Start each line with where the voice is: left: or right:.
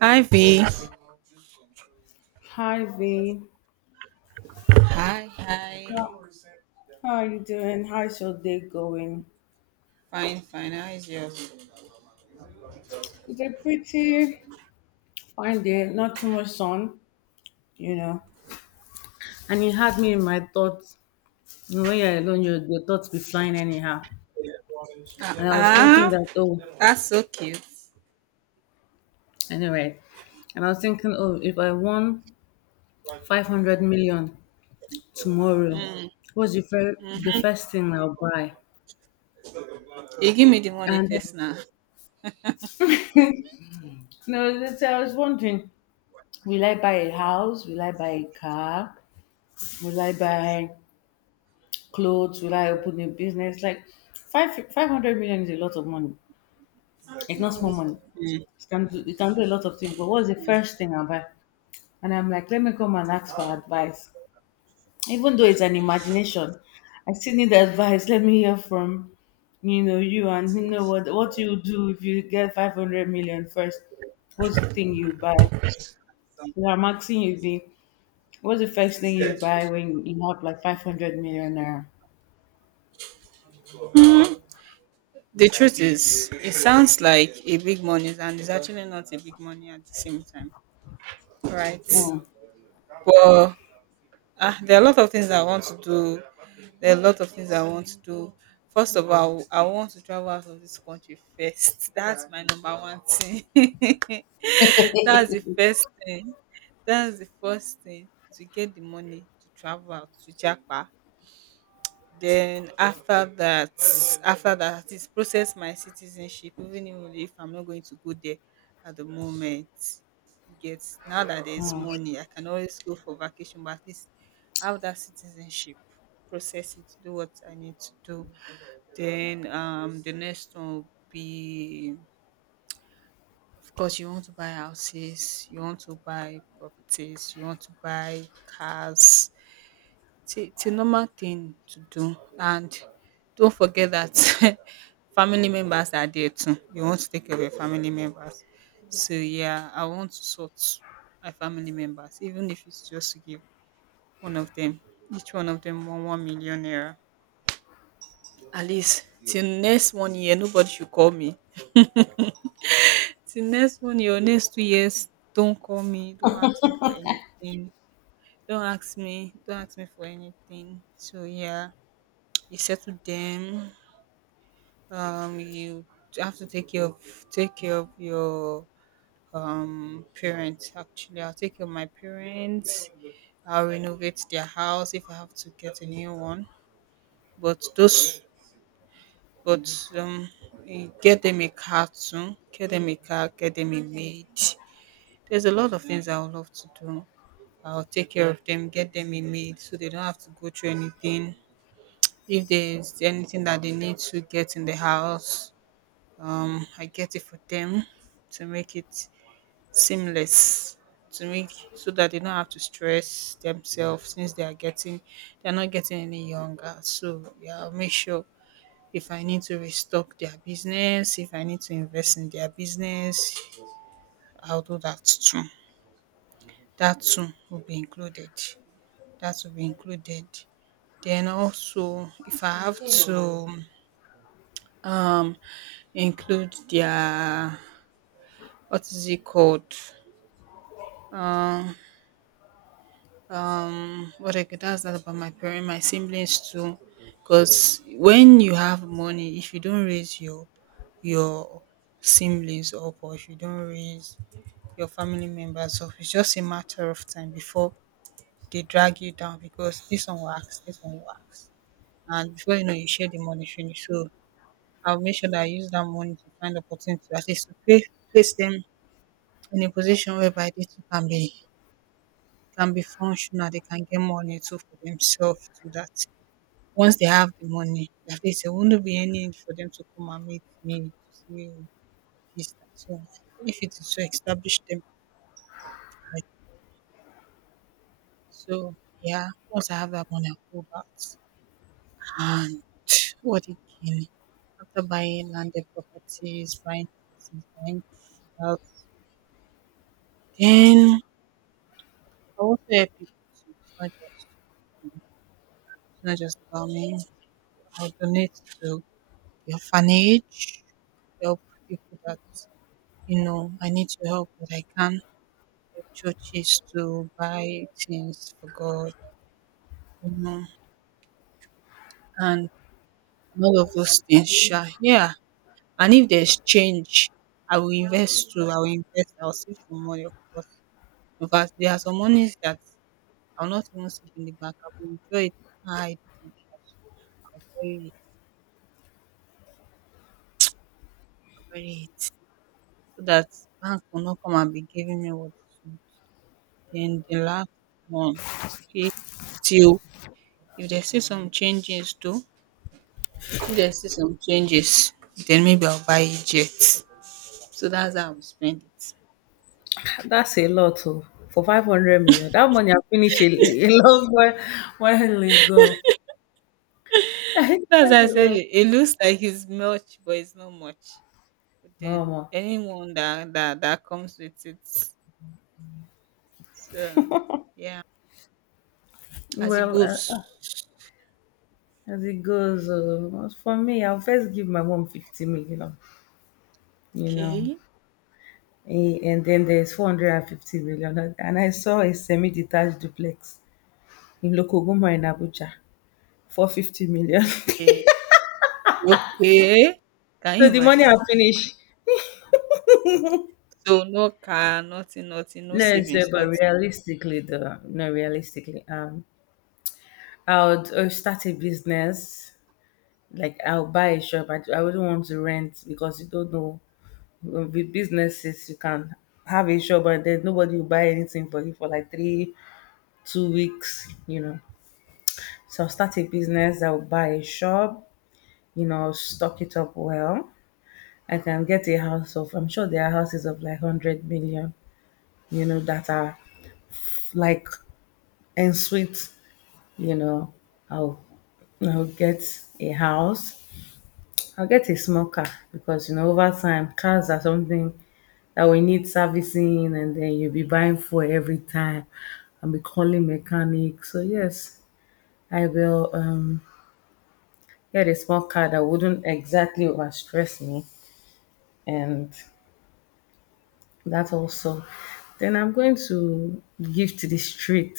right: Hi V.
left: Hi V,
right: Hi, hi.
left: how are you doing? How's your day going?
right: Fine, fine. How is yours?
left: It's a pretty fine day, not too much sun, you know. And it had me in my thoughts. When you're alone, your thoughts be flying anyhow. And I was thinking
right: Ah, ah,
left: that, oh,
right: that's so cute.
left: anyway. And I was thinking, oh, if I won 500 million tomorrow,
right: Mm,
left: what's the
right: mhm.
left: first thing I'll buy?
right: You give me the money
left: And
right: first now.
left: you know, that's- I was wondering, will I buy a house? Will I buy a car? Will I buy clothes? Will I open a business? Like five hundred million is a lot of money. It's not small money.
right: Mm.
left: It can do a lot of things. But what's the first thing I buy? And I'm like, let me come and ask for advice. Even though it's an imagination, I still need advice. Let me hear from you, and you know what you do if you get 500 million first. What's the thing you buy? So I'm asking you the what's the first thing you buy when you have like 500 million naira?
right: The truth is, it sounds like a big money, and it's actually not a big money at the same time, right?
left: Mm.
right: But there are a lot of things I want to do. There are a lot of things I want to do. First of all, I want to travel out of this country first. That's my number one thing. That's the first That's the first thing to get the money to travel out to Japa. Then after that, is process my citizenship, even if I'm not going to go there at the moment. You get, now that there's money, I can always go for vacation, but at least I have that citizenship, process it, do what I need to do. Then the next one will be, of course, you want to buy houses, you want to buy properties, you want to buy cars. It's a normal thing to do, and don't forget that family members are there too. You want to take care of your family members. So yeah, I want to sort my family members, even if it's just to give one of them, each one of them one million naira. At least till next one year, nobody should call me. Till next one year, next 2 years, don't call me, don't ask me for anything. Don't ask me for anything. So yeah, you settle them, you have to take care of your parents. Actually, I'll take care of my parents. I'll renovate their house, if I have to get a new one. But those, but, um get them a car too, get them a maid. There's a lot of things I would love to do. I'll take care of them, get them a maid so they don't have to go through anything. If there's anything that they need to get in the house, I get it for them, to make it seamless, to make so that they don't have to stress themselves, since they are getting, they're not getting any younger. So yeah, I'll make sure, if I need to restock their business, if I need to invest in their business, I'll do that too. That too will be included. That will be included. Then also, if I have to um include their, what is it called, um what I could ask that about my parents, my siblings too, because when you have money, if you don't raise your your siblings up, or if you don't raise your family members up, it's just a matter of time before they drag you down, because this one works, and before you know, you share the money finish. So I'll make sure that I use that money to find opportunity, at least to place them in a position whereby they too can be, can be functional, they can get money too for themselves, so that once they have the money, at least there will not be any need for them to come and meet me to see, "Oh, this, that." So if it is to establish them, right. So yeah, once I have that money, I'll go back. And what again? After buying landed properties, buying houses, buying cars, then I also help people too. It's not just about me. I'll donate to the orphanage, help people that, you know, I need to help, but I can't, help churches to buy things for God, you know, and all of those things. Sha. Yeah. And if there's change, I will invest too. I will invest. I'll save some money, of course. Because there are some monies that I'll not even save in the bank. I will withdraw it, hide it, bury it, I'll bury it, so that bank will not come and be giving me what. Then the last one, he still, if there's still some changes though, if there's still some changes, then maybe I'll buy it yet. So that's how I will spend it.
left: That's a lot oh, for 500 million. That money I finish a long while ago. That's
right: That's how I
left: a
right: said
left: lot.
right: it. It looks like it's much, but it's not much. But then
left: Um,
right: anyone that that comes with it. So yeah, as it
left: well,
right: goes.
left: as it goes, for me, I'll first give my mom 50 million, you know,
right: Okay,
left: eh, and then there's 450 million. And I saw a semi detached duplex in Lokoguma in Abuja for 50 million.
right: okay, okay. Can
left: So
right: you
left: the money
right: imagine?
left: I'll finish.
right: So no car, nothing, nothing, no
left: No, so,
right: savings,
left: but
right: nothing.
left: realistically, though, no, realistically, I would start a business. Like I'll buy a shop. I wouldn't want to rent because you don't know. With businesses, you can have a shop and then nobody will buy anything for you for like three, 2 weeks. You know. So I'll start a business. I'll buy a shop. I'll stock it up well. I can get a house of. I'm sure there are houses of like 100 million. You know that are like en suite. You know, I'll I'll get a house. I'll get a small car because over time cars are something that we need servicing and then you'll be buying fuel every time and be calling mechanic. So yes, I will get a small car that wouldn't exactly overstress me and that also. Then I'm going to give to the street.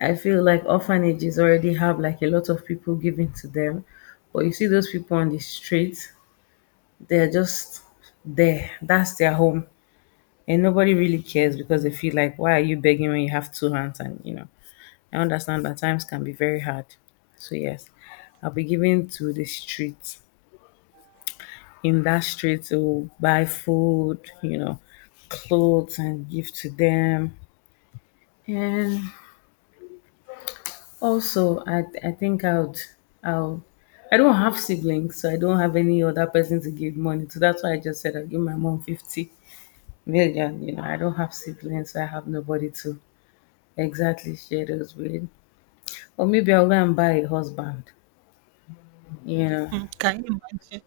left: I feel like orphanages already have like a lot of people giving to them. But you see those people on the street, they're just there. That's their home, and nobody really cares because they feel like, why are you begging when you have two hands? And I understand that times can be very hard, so yes, I'll be giving to the streets in that street to buy food, clothes, and give to them. And also, I think I would I'll I don't have siblings, so I don't have any other person to give money to. That's why I just said I'll give my mom 50 million. I don't have siblings, so I have nobody to. Exactly, shadows with, or maybe I'll go and buy a husband, you know.
right: Hmm, can you imagine?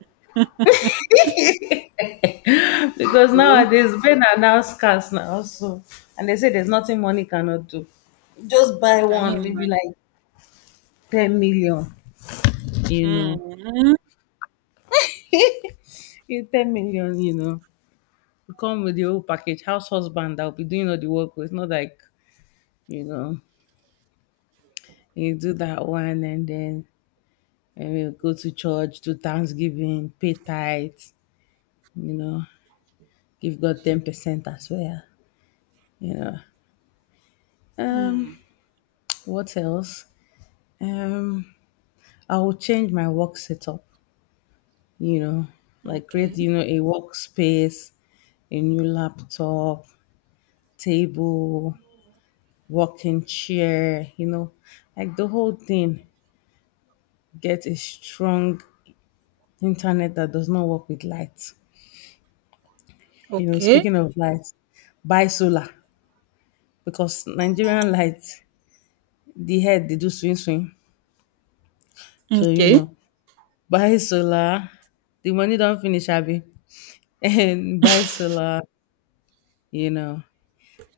left: Because
right: Okay.
left: nowadays men are now scarce now, and they say there's nothing money cannot do. Just buy
right: Can you
left: one, maybe
right: imagine?
left: like ten million, you know.
right: Mm,
left: Yeah, ten million, you know. You come with the whole package, house husband that'll be doing all the work with not like, you know, you do that one and then and we'll go to church, do Thanksgiving, pay tithes, you know, give God 10% as well. You know.
right: mm, mm.
left: Um, what else? Um, I will change my work setup, you know, like
right: Okay.
left: create, a workspace, a new laptop, table, working chair, like the whole thing. Get a strong internet that does not work with light.
right: Okay.
left: Speaking of light, buy solar because Nigerian light, the head they do swing swing. So,
right: Okay.
left: buy solar, the money don't finish, Abby. And buy solar, you know,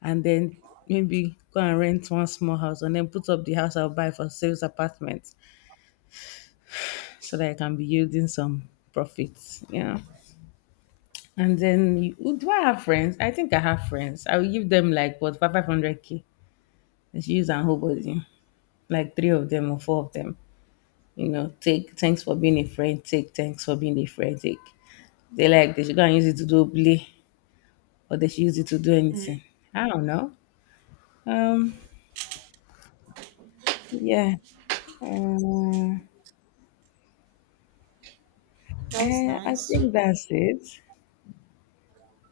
left: and then maybe go and rent one small house and then put up the house I'll buy for sales apartment so that I can be yielding some profits. And then you, oh, do I have friends? I think I have friends. I will give them like what 500K. Let's use and whole body, like three of them or four of them. Take thanks for being a friend. Take thanks for being a friend. Take. They like they should go and use it to do play or they should use it to do anything. I don't know. Um, yeah. Uh,
right: That's
left: I
right: nice.
left: think that's it.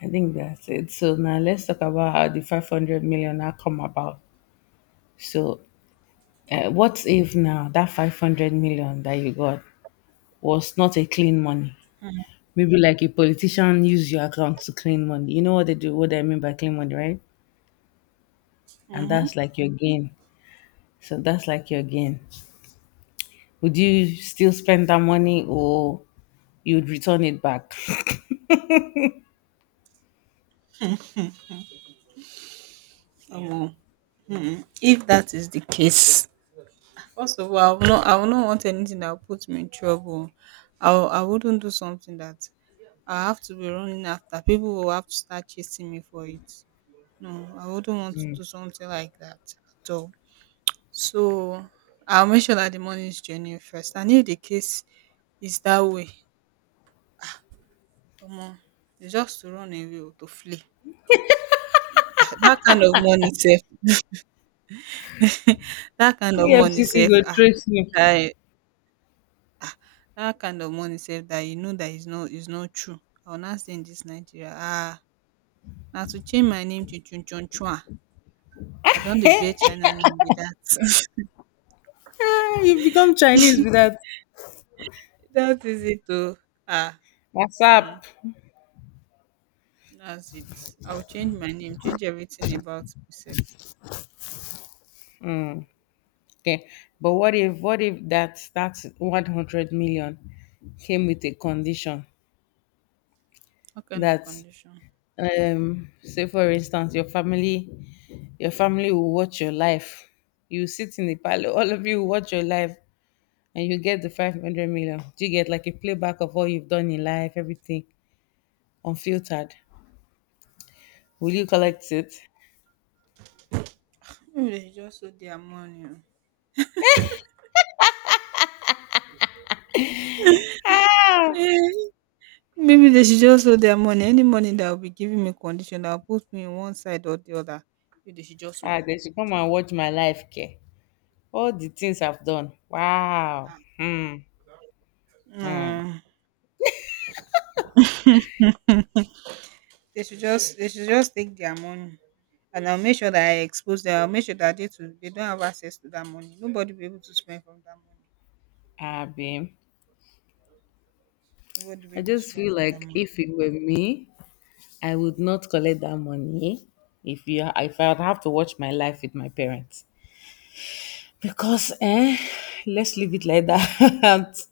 left: I think that's it. So now let's talk about how the 500 million had come about. So, what if now that 500 million that you got was not a clean money? Maybe like a politician use your account to clean money. You know what they do, what I mean by clean money, right? And
right: Mm-hmm.
left: that's like your gain. So that's like your gain. Would you still spend that money or you'd return it back?
right: Omo, mm-mm. If that is the case, first of all, I will not want anything that will put me in trouble. I wouldn't do something that I have to be running after. People will have to start chasing me for it. No, I wouldn't want to do something like that at all. So I'll make sure that the money is genuine first. And if the case is that way, omo, it's just to run away or to flee. That kind of money, sef, that kind of
left: The F
right: money
left: C C
right: safe,
left: go
right: ah,
left: trace you.
right: that um that kind of money safe, that you know that is no, is not true. I will now stay in dis Nigeria, ah. Now to change my name to Chun Chun chua. I don dey bear China name be dat.
left: Eh, you become Chinese with that.
right: Dat it too, ah.
left: What's
right: Hmm,
left: up?
right: dats it. I will change my name, change everything about myself.
left: Okay. But what if that that 100 million came with a condition
right: What kind of
left: that
right: condition?
left: say for instance your family will watch your life. You sit in the palace, all of you will watch your life and you get the 500 million. Do you get like a playback of all you've done in life, everything unfiltered? Will you collect it?
right: Maybe they dey just hold their money
left: Ah,
right: oh. Maybe they should just hold their money. Any money that will be giving me condition that will put me in one side or the other. Maybe they should just hold their
left: they should
right: money.
left: come
right: Jay.
left: and watch my life, care. All the things I've done. Wow.
right: Ah,
left: Hmm. Hmm.
right: no, they should just take their money, and I'll make sure that I expose them. I'll make sure that they too, they don't have access to that money. Nobody will be able to spend from that money.
left: Abi.
right: Nobody will be
left: I
right: able to
left: just
right: spend
left: feel
right: from that
left: like
right: money.
left: if it were me, I would not collect that money if you if I'd have to watch my life with my parents. Because let's leave it like that.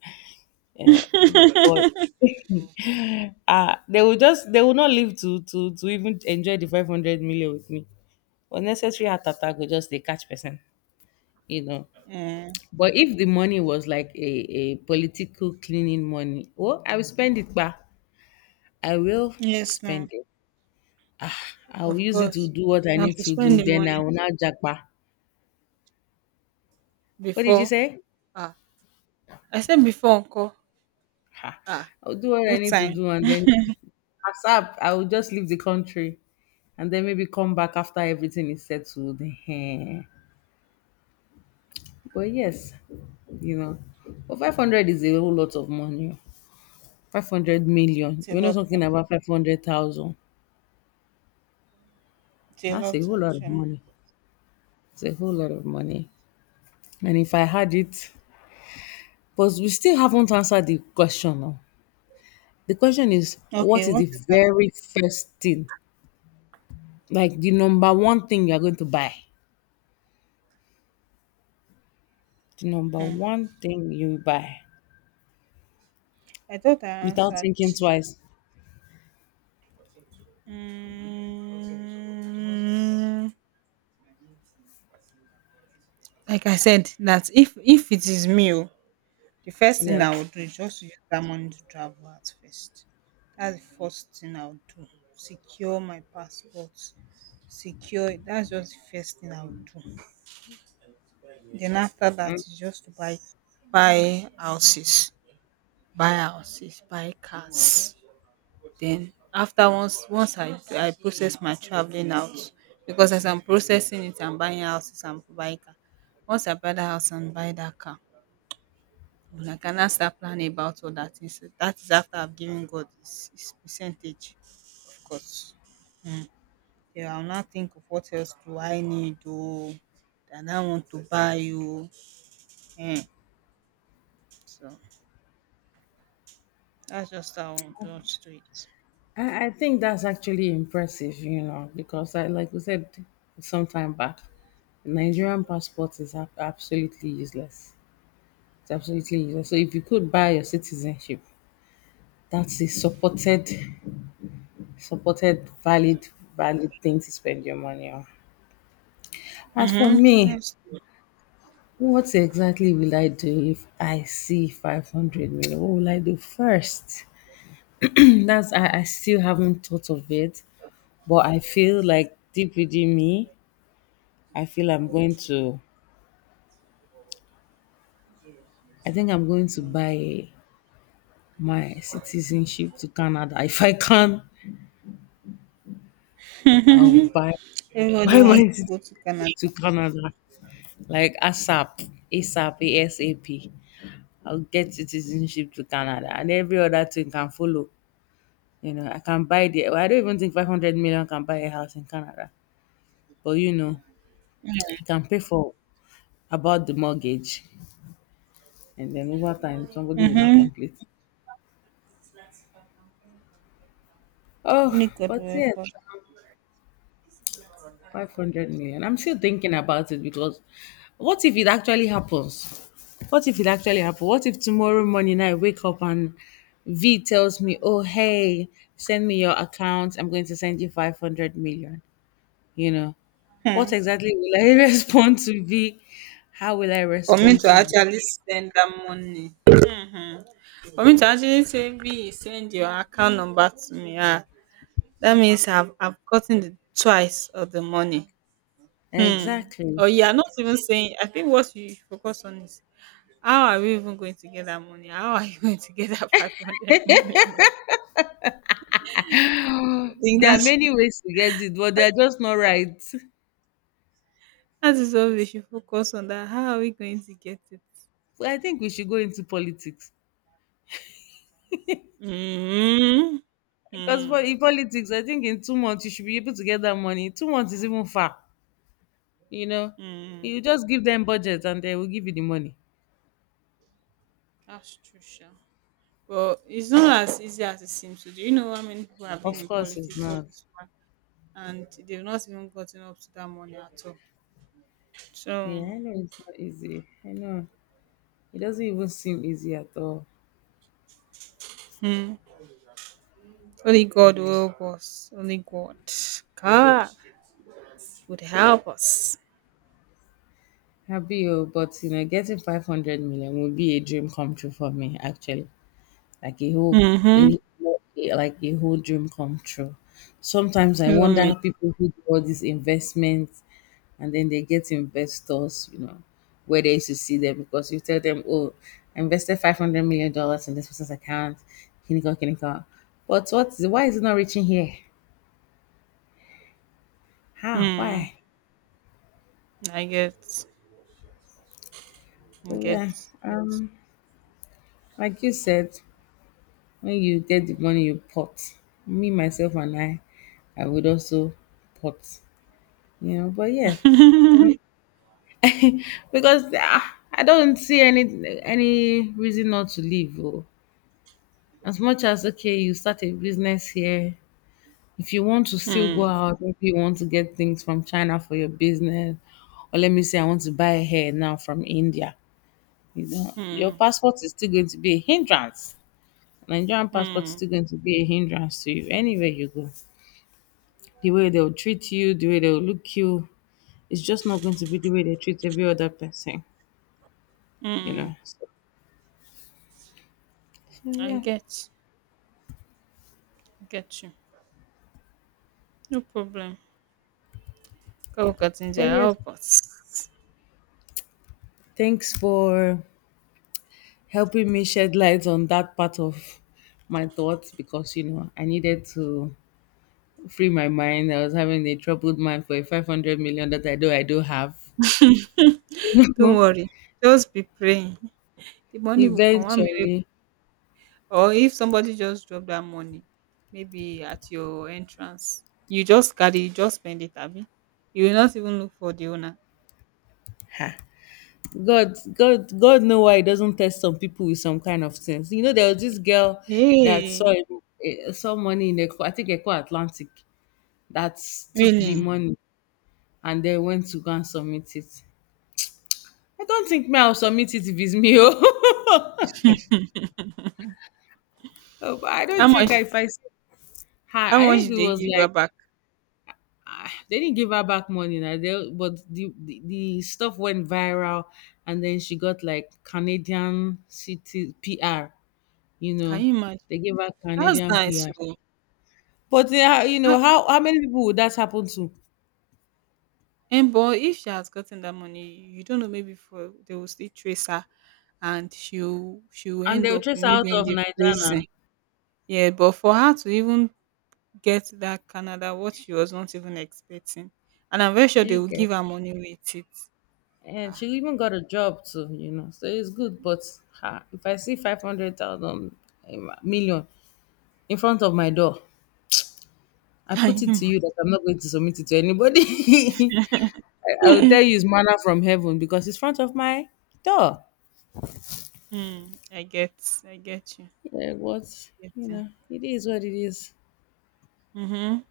left: but they will not live to even enjoy the 500 million with me. Unnecessary heart attack will just they catch person, you know.
right: Mm.
left: But if the money was like a political cleaning money, oh, I will spend it, but I will
right: Yes, now,
left: spend it. I will
right: of
left: use it to
right: course.
left: do what I
right: Now
left: need
right: to
left: to do.
right: spend the
left: Then
right: money
left: I will not jackpa. What did you
right: before.
left: say?
right: Ah, I said before, uncle.
left: Ha.
right: Ah,
left: I will do what I
right: no
left: need to
right: time.
left: do, and then ASAP, I will just leave the country, and then maybe come back after everything is settled. Ehen. But yes, you know, but 500 is a whole lot of money. 500 million.
right: It's a
left: You're not
right: lot, oh.
left: talking about 500,000.
right: It's a
left: That's a
right: lot
left: whole lot of
right: actually.
left: money. It's a whole lot of money. And if I had it, but we still haven't answered the question now. The question is,
right: Okay,
left: what is
right: what
left: the
right: is that?
left: very first thing? Like the number one thing you're going to buy. The number one thing you buy
right: I thought I
left: without
right: answered.
left: thinking twice.
right: Mm, like I said, that, if it is me, oh, the first thing I
left: Yes.
right: would do is just to use that money to travel at first. That's the first thing I would do. Secure my passport. Secure it. That's just the first thing I would do. Then after that is just to buy, buy houses, buy houses, buy cars. Then after, once I process my traveling out, because as I'm processing it I'm buying houses, I'm buying car. Once I buy that house and buy that car, then I can now start planning about all that. Things. So that is after I've given God his percentage, of course. Mm. Yeah, I'll now think of what else do I need, oh, that I now want to buy you. Mm. So that's just how I want to do it.
left: I think that's actually impressive, because I like we said some time back, Nigerian passport is absolutely useless. It's absolutely useless. So if you could buy your citizenship, that's a supported valid thing to spend your money on. As for
right: Mm-hmm.
left: me,
right: Yes.
left: what exactly will I do if I see 500 million? What will I do first? I still haven't thought of it, but I feel like deep within me, I feel I think I'm going to buy my citizenship to Canada. If I can, I'll buy
right: Everybody
left: buy my
right: wants to go to
left: citizenship
right: Canada.
left: to Canada. Like ASAP, ASAP, ASAP. I'll get citizenship to Canada and every other thing can follow. I can buy the I don't even think 500 million can buy a house in Canada. But you can pay for about the mortgage and then over time somebody will not
right: Mm-hmm.
left: complete.
right: Only
left: Oh,
right: God will
left: but
right: help
left: yes,
right: us.
left: 500 million. I'm still thinking about it because what if it actually happens? What if it actually happens? What if tomorrow morning I wake up and V tells me, oh, hey, send me your account. I'm going to send you 500 million." You know,
right: Hmm.
left: what exactly will I respond to be? How will I
right: For me
left: respond
right: to
left: to be?
right: actually send that money, for me to actually say, "V, send your account number to me," ah, that means I've gotten the twice of the money. Hmm.
left: Exactly.
right: Or you are not even saying. I think what you should focus on is, how are we even going to get that money? How are you going to get that 500 million? I think
left: There are
right: that's,
left: many ways to get it, but they are just not right. So
right: that is what we should focus on. That how are we going to get it?
left: I think we should go into politics.
right: Mm-hmm.
left: Because
right: Mm-hmm.
left: for in politics, I think in 2 months you should be able to get that money. 2 months is even far. You know, you just give them budget and they will give you the money.
right: That's true, Sha. But it's not as easy as it seems to. Do you know how many people have been
left: Of
right: in
left: course, it's
right: politics all
left: not.
right: this while, and they've not even gotten up to that money at all? So,
left: Yeah, I know it's not easy. I know it doesn't even seem easy at all.
right: hmm, only God will help us. Only God, God would help us.
left: Happy, oh, but getting 500 million would be a dream come true for me, actually. Like a whole,
right: Mm-hmm.
left: a, like a whole dream come true. Sometimes I
right: Even
left: wonder how
right: me.
left: people who do all these investments and then they get investors, where they used to see them because you tell them, oh, I invested $500 million in this person's account, kiniko, kiniko. But why is it not reaching here? How?
right: Mm,
left: Why?
right: I get, I
left: So,
right: get,
left: yeah,
right: get.
left: um, like you said, when you get the money, you pot. Me, myself, and I would also pot. But yes, because I don't see any reason not to leave. Oh. As much as okay, you start a business here. If you want to still go
right: Mm,
left: out, maybe you want to get things from China for your business, or let me say, I want to buy a hair now from India. Your
right: mm,
left: passport is still going to be a hindrance. Nigerian passport is
right: mm,
left: still going to be a hindrance to you anywhere you go. The way they'll treat you, the way they'll look you. It's just not going to be the way they treat every other person, you
right: mm.
left: know. So, so
right: I
left: yeah.
right: get you. No problem. God will continue to
left: But yes,
right: help us.
left: thanks for helping me shed light on that part of my thoughts because you know I needed to free my mind. I was having a troubled mind for a 500 million that I know I do have. You
right: Don't
left: know,
right: worry. Just be praying. The money will come one minute,
left: eventually.
right: or if somebody just drop that money maybe at your entrance, you just carry, you just spend it abi. You will not even look for the owner.
left: God, God, God know why He doesn't test some people with some kind of things. There was this girl that
right: Hey!
left: saw money in Eco, I think Eco Atlantic, that took the
right: Really?
left: money and then went to go and submit it. I don't think me I'll submit it if it's me. Oh. Oh, but I
right: How
left: don't
right: much,
left: think if I say hi,
right: how
left: I
right: much
left: think
right: did
left: it
right: they
left: was
right: give her
left: like
right: back?
left: they didn't give her back money. Now they, but the stuff went viral, and then she got like Canadian city PR. You
right: Can
left: know,
right: you
left: they
right: imagine?
left: gave her
right: That's
left: Canadian
right: nice,
left: PR.
right: oh.
left: But they are,
right: Ah
left: how many people would that happen to?
right: but if she has gotten that money, you don't know, maybe for they will still trace her, and she'll
left: And
right: end
left: they'll
right: up
left: chase
right: in,
left: her out
right: maybe in
left: of
right: the
left: Nigeria
right: prison.
left: now.
right: Yeah, but for her to even get that Canada, what she was not even expecting. And I'm very sure
left: Do
right: they
left: you
right: will
left: get?
right: give her money with it.
left: And
right: Ah,
left: she even got a job too. So it's good, but if I see 500,000 um, in front of my door, I
right: can
left: put
right: you
left: it to
right: imagine?
left: you that I'm not going to submit it to anybody. I will tell you it's manna from heaven because it's front of my door.
right: Hmm, I get you.
left: Yeah, but
right: Get you.
left: it is what it is.
right: Mm-hmm.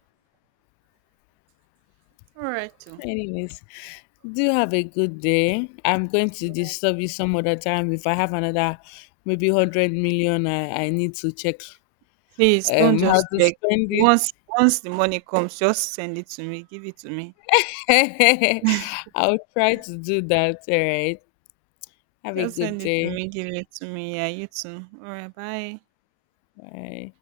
right: All right, too.
left: Anyways, do have a good day. I'm going to disturb you some other time. If I have another maybe 100 million, I need to check
right: Please don't
left: how
right: just
left: to
right: check.
left: spend
right: Once, once the money comes, just send it to me. Give it to me.
left: it. I'll try to do that. All right. Have a
right: Just
left: good
right: send it to
left: day.
right: me. Give it to me. Yeah, you too. All right, bye.
left: Bye.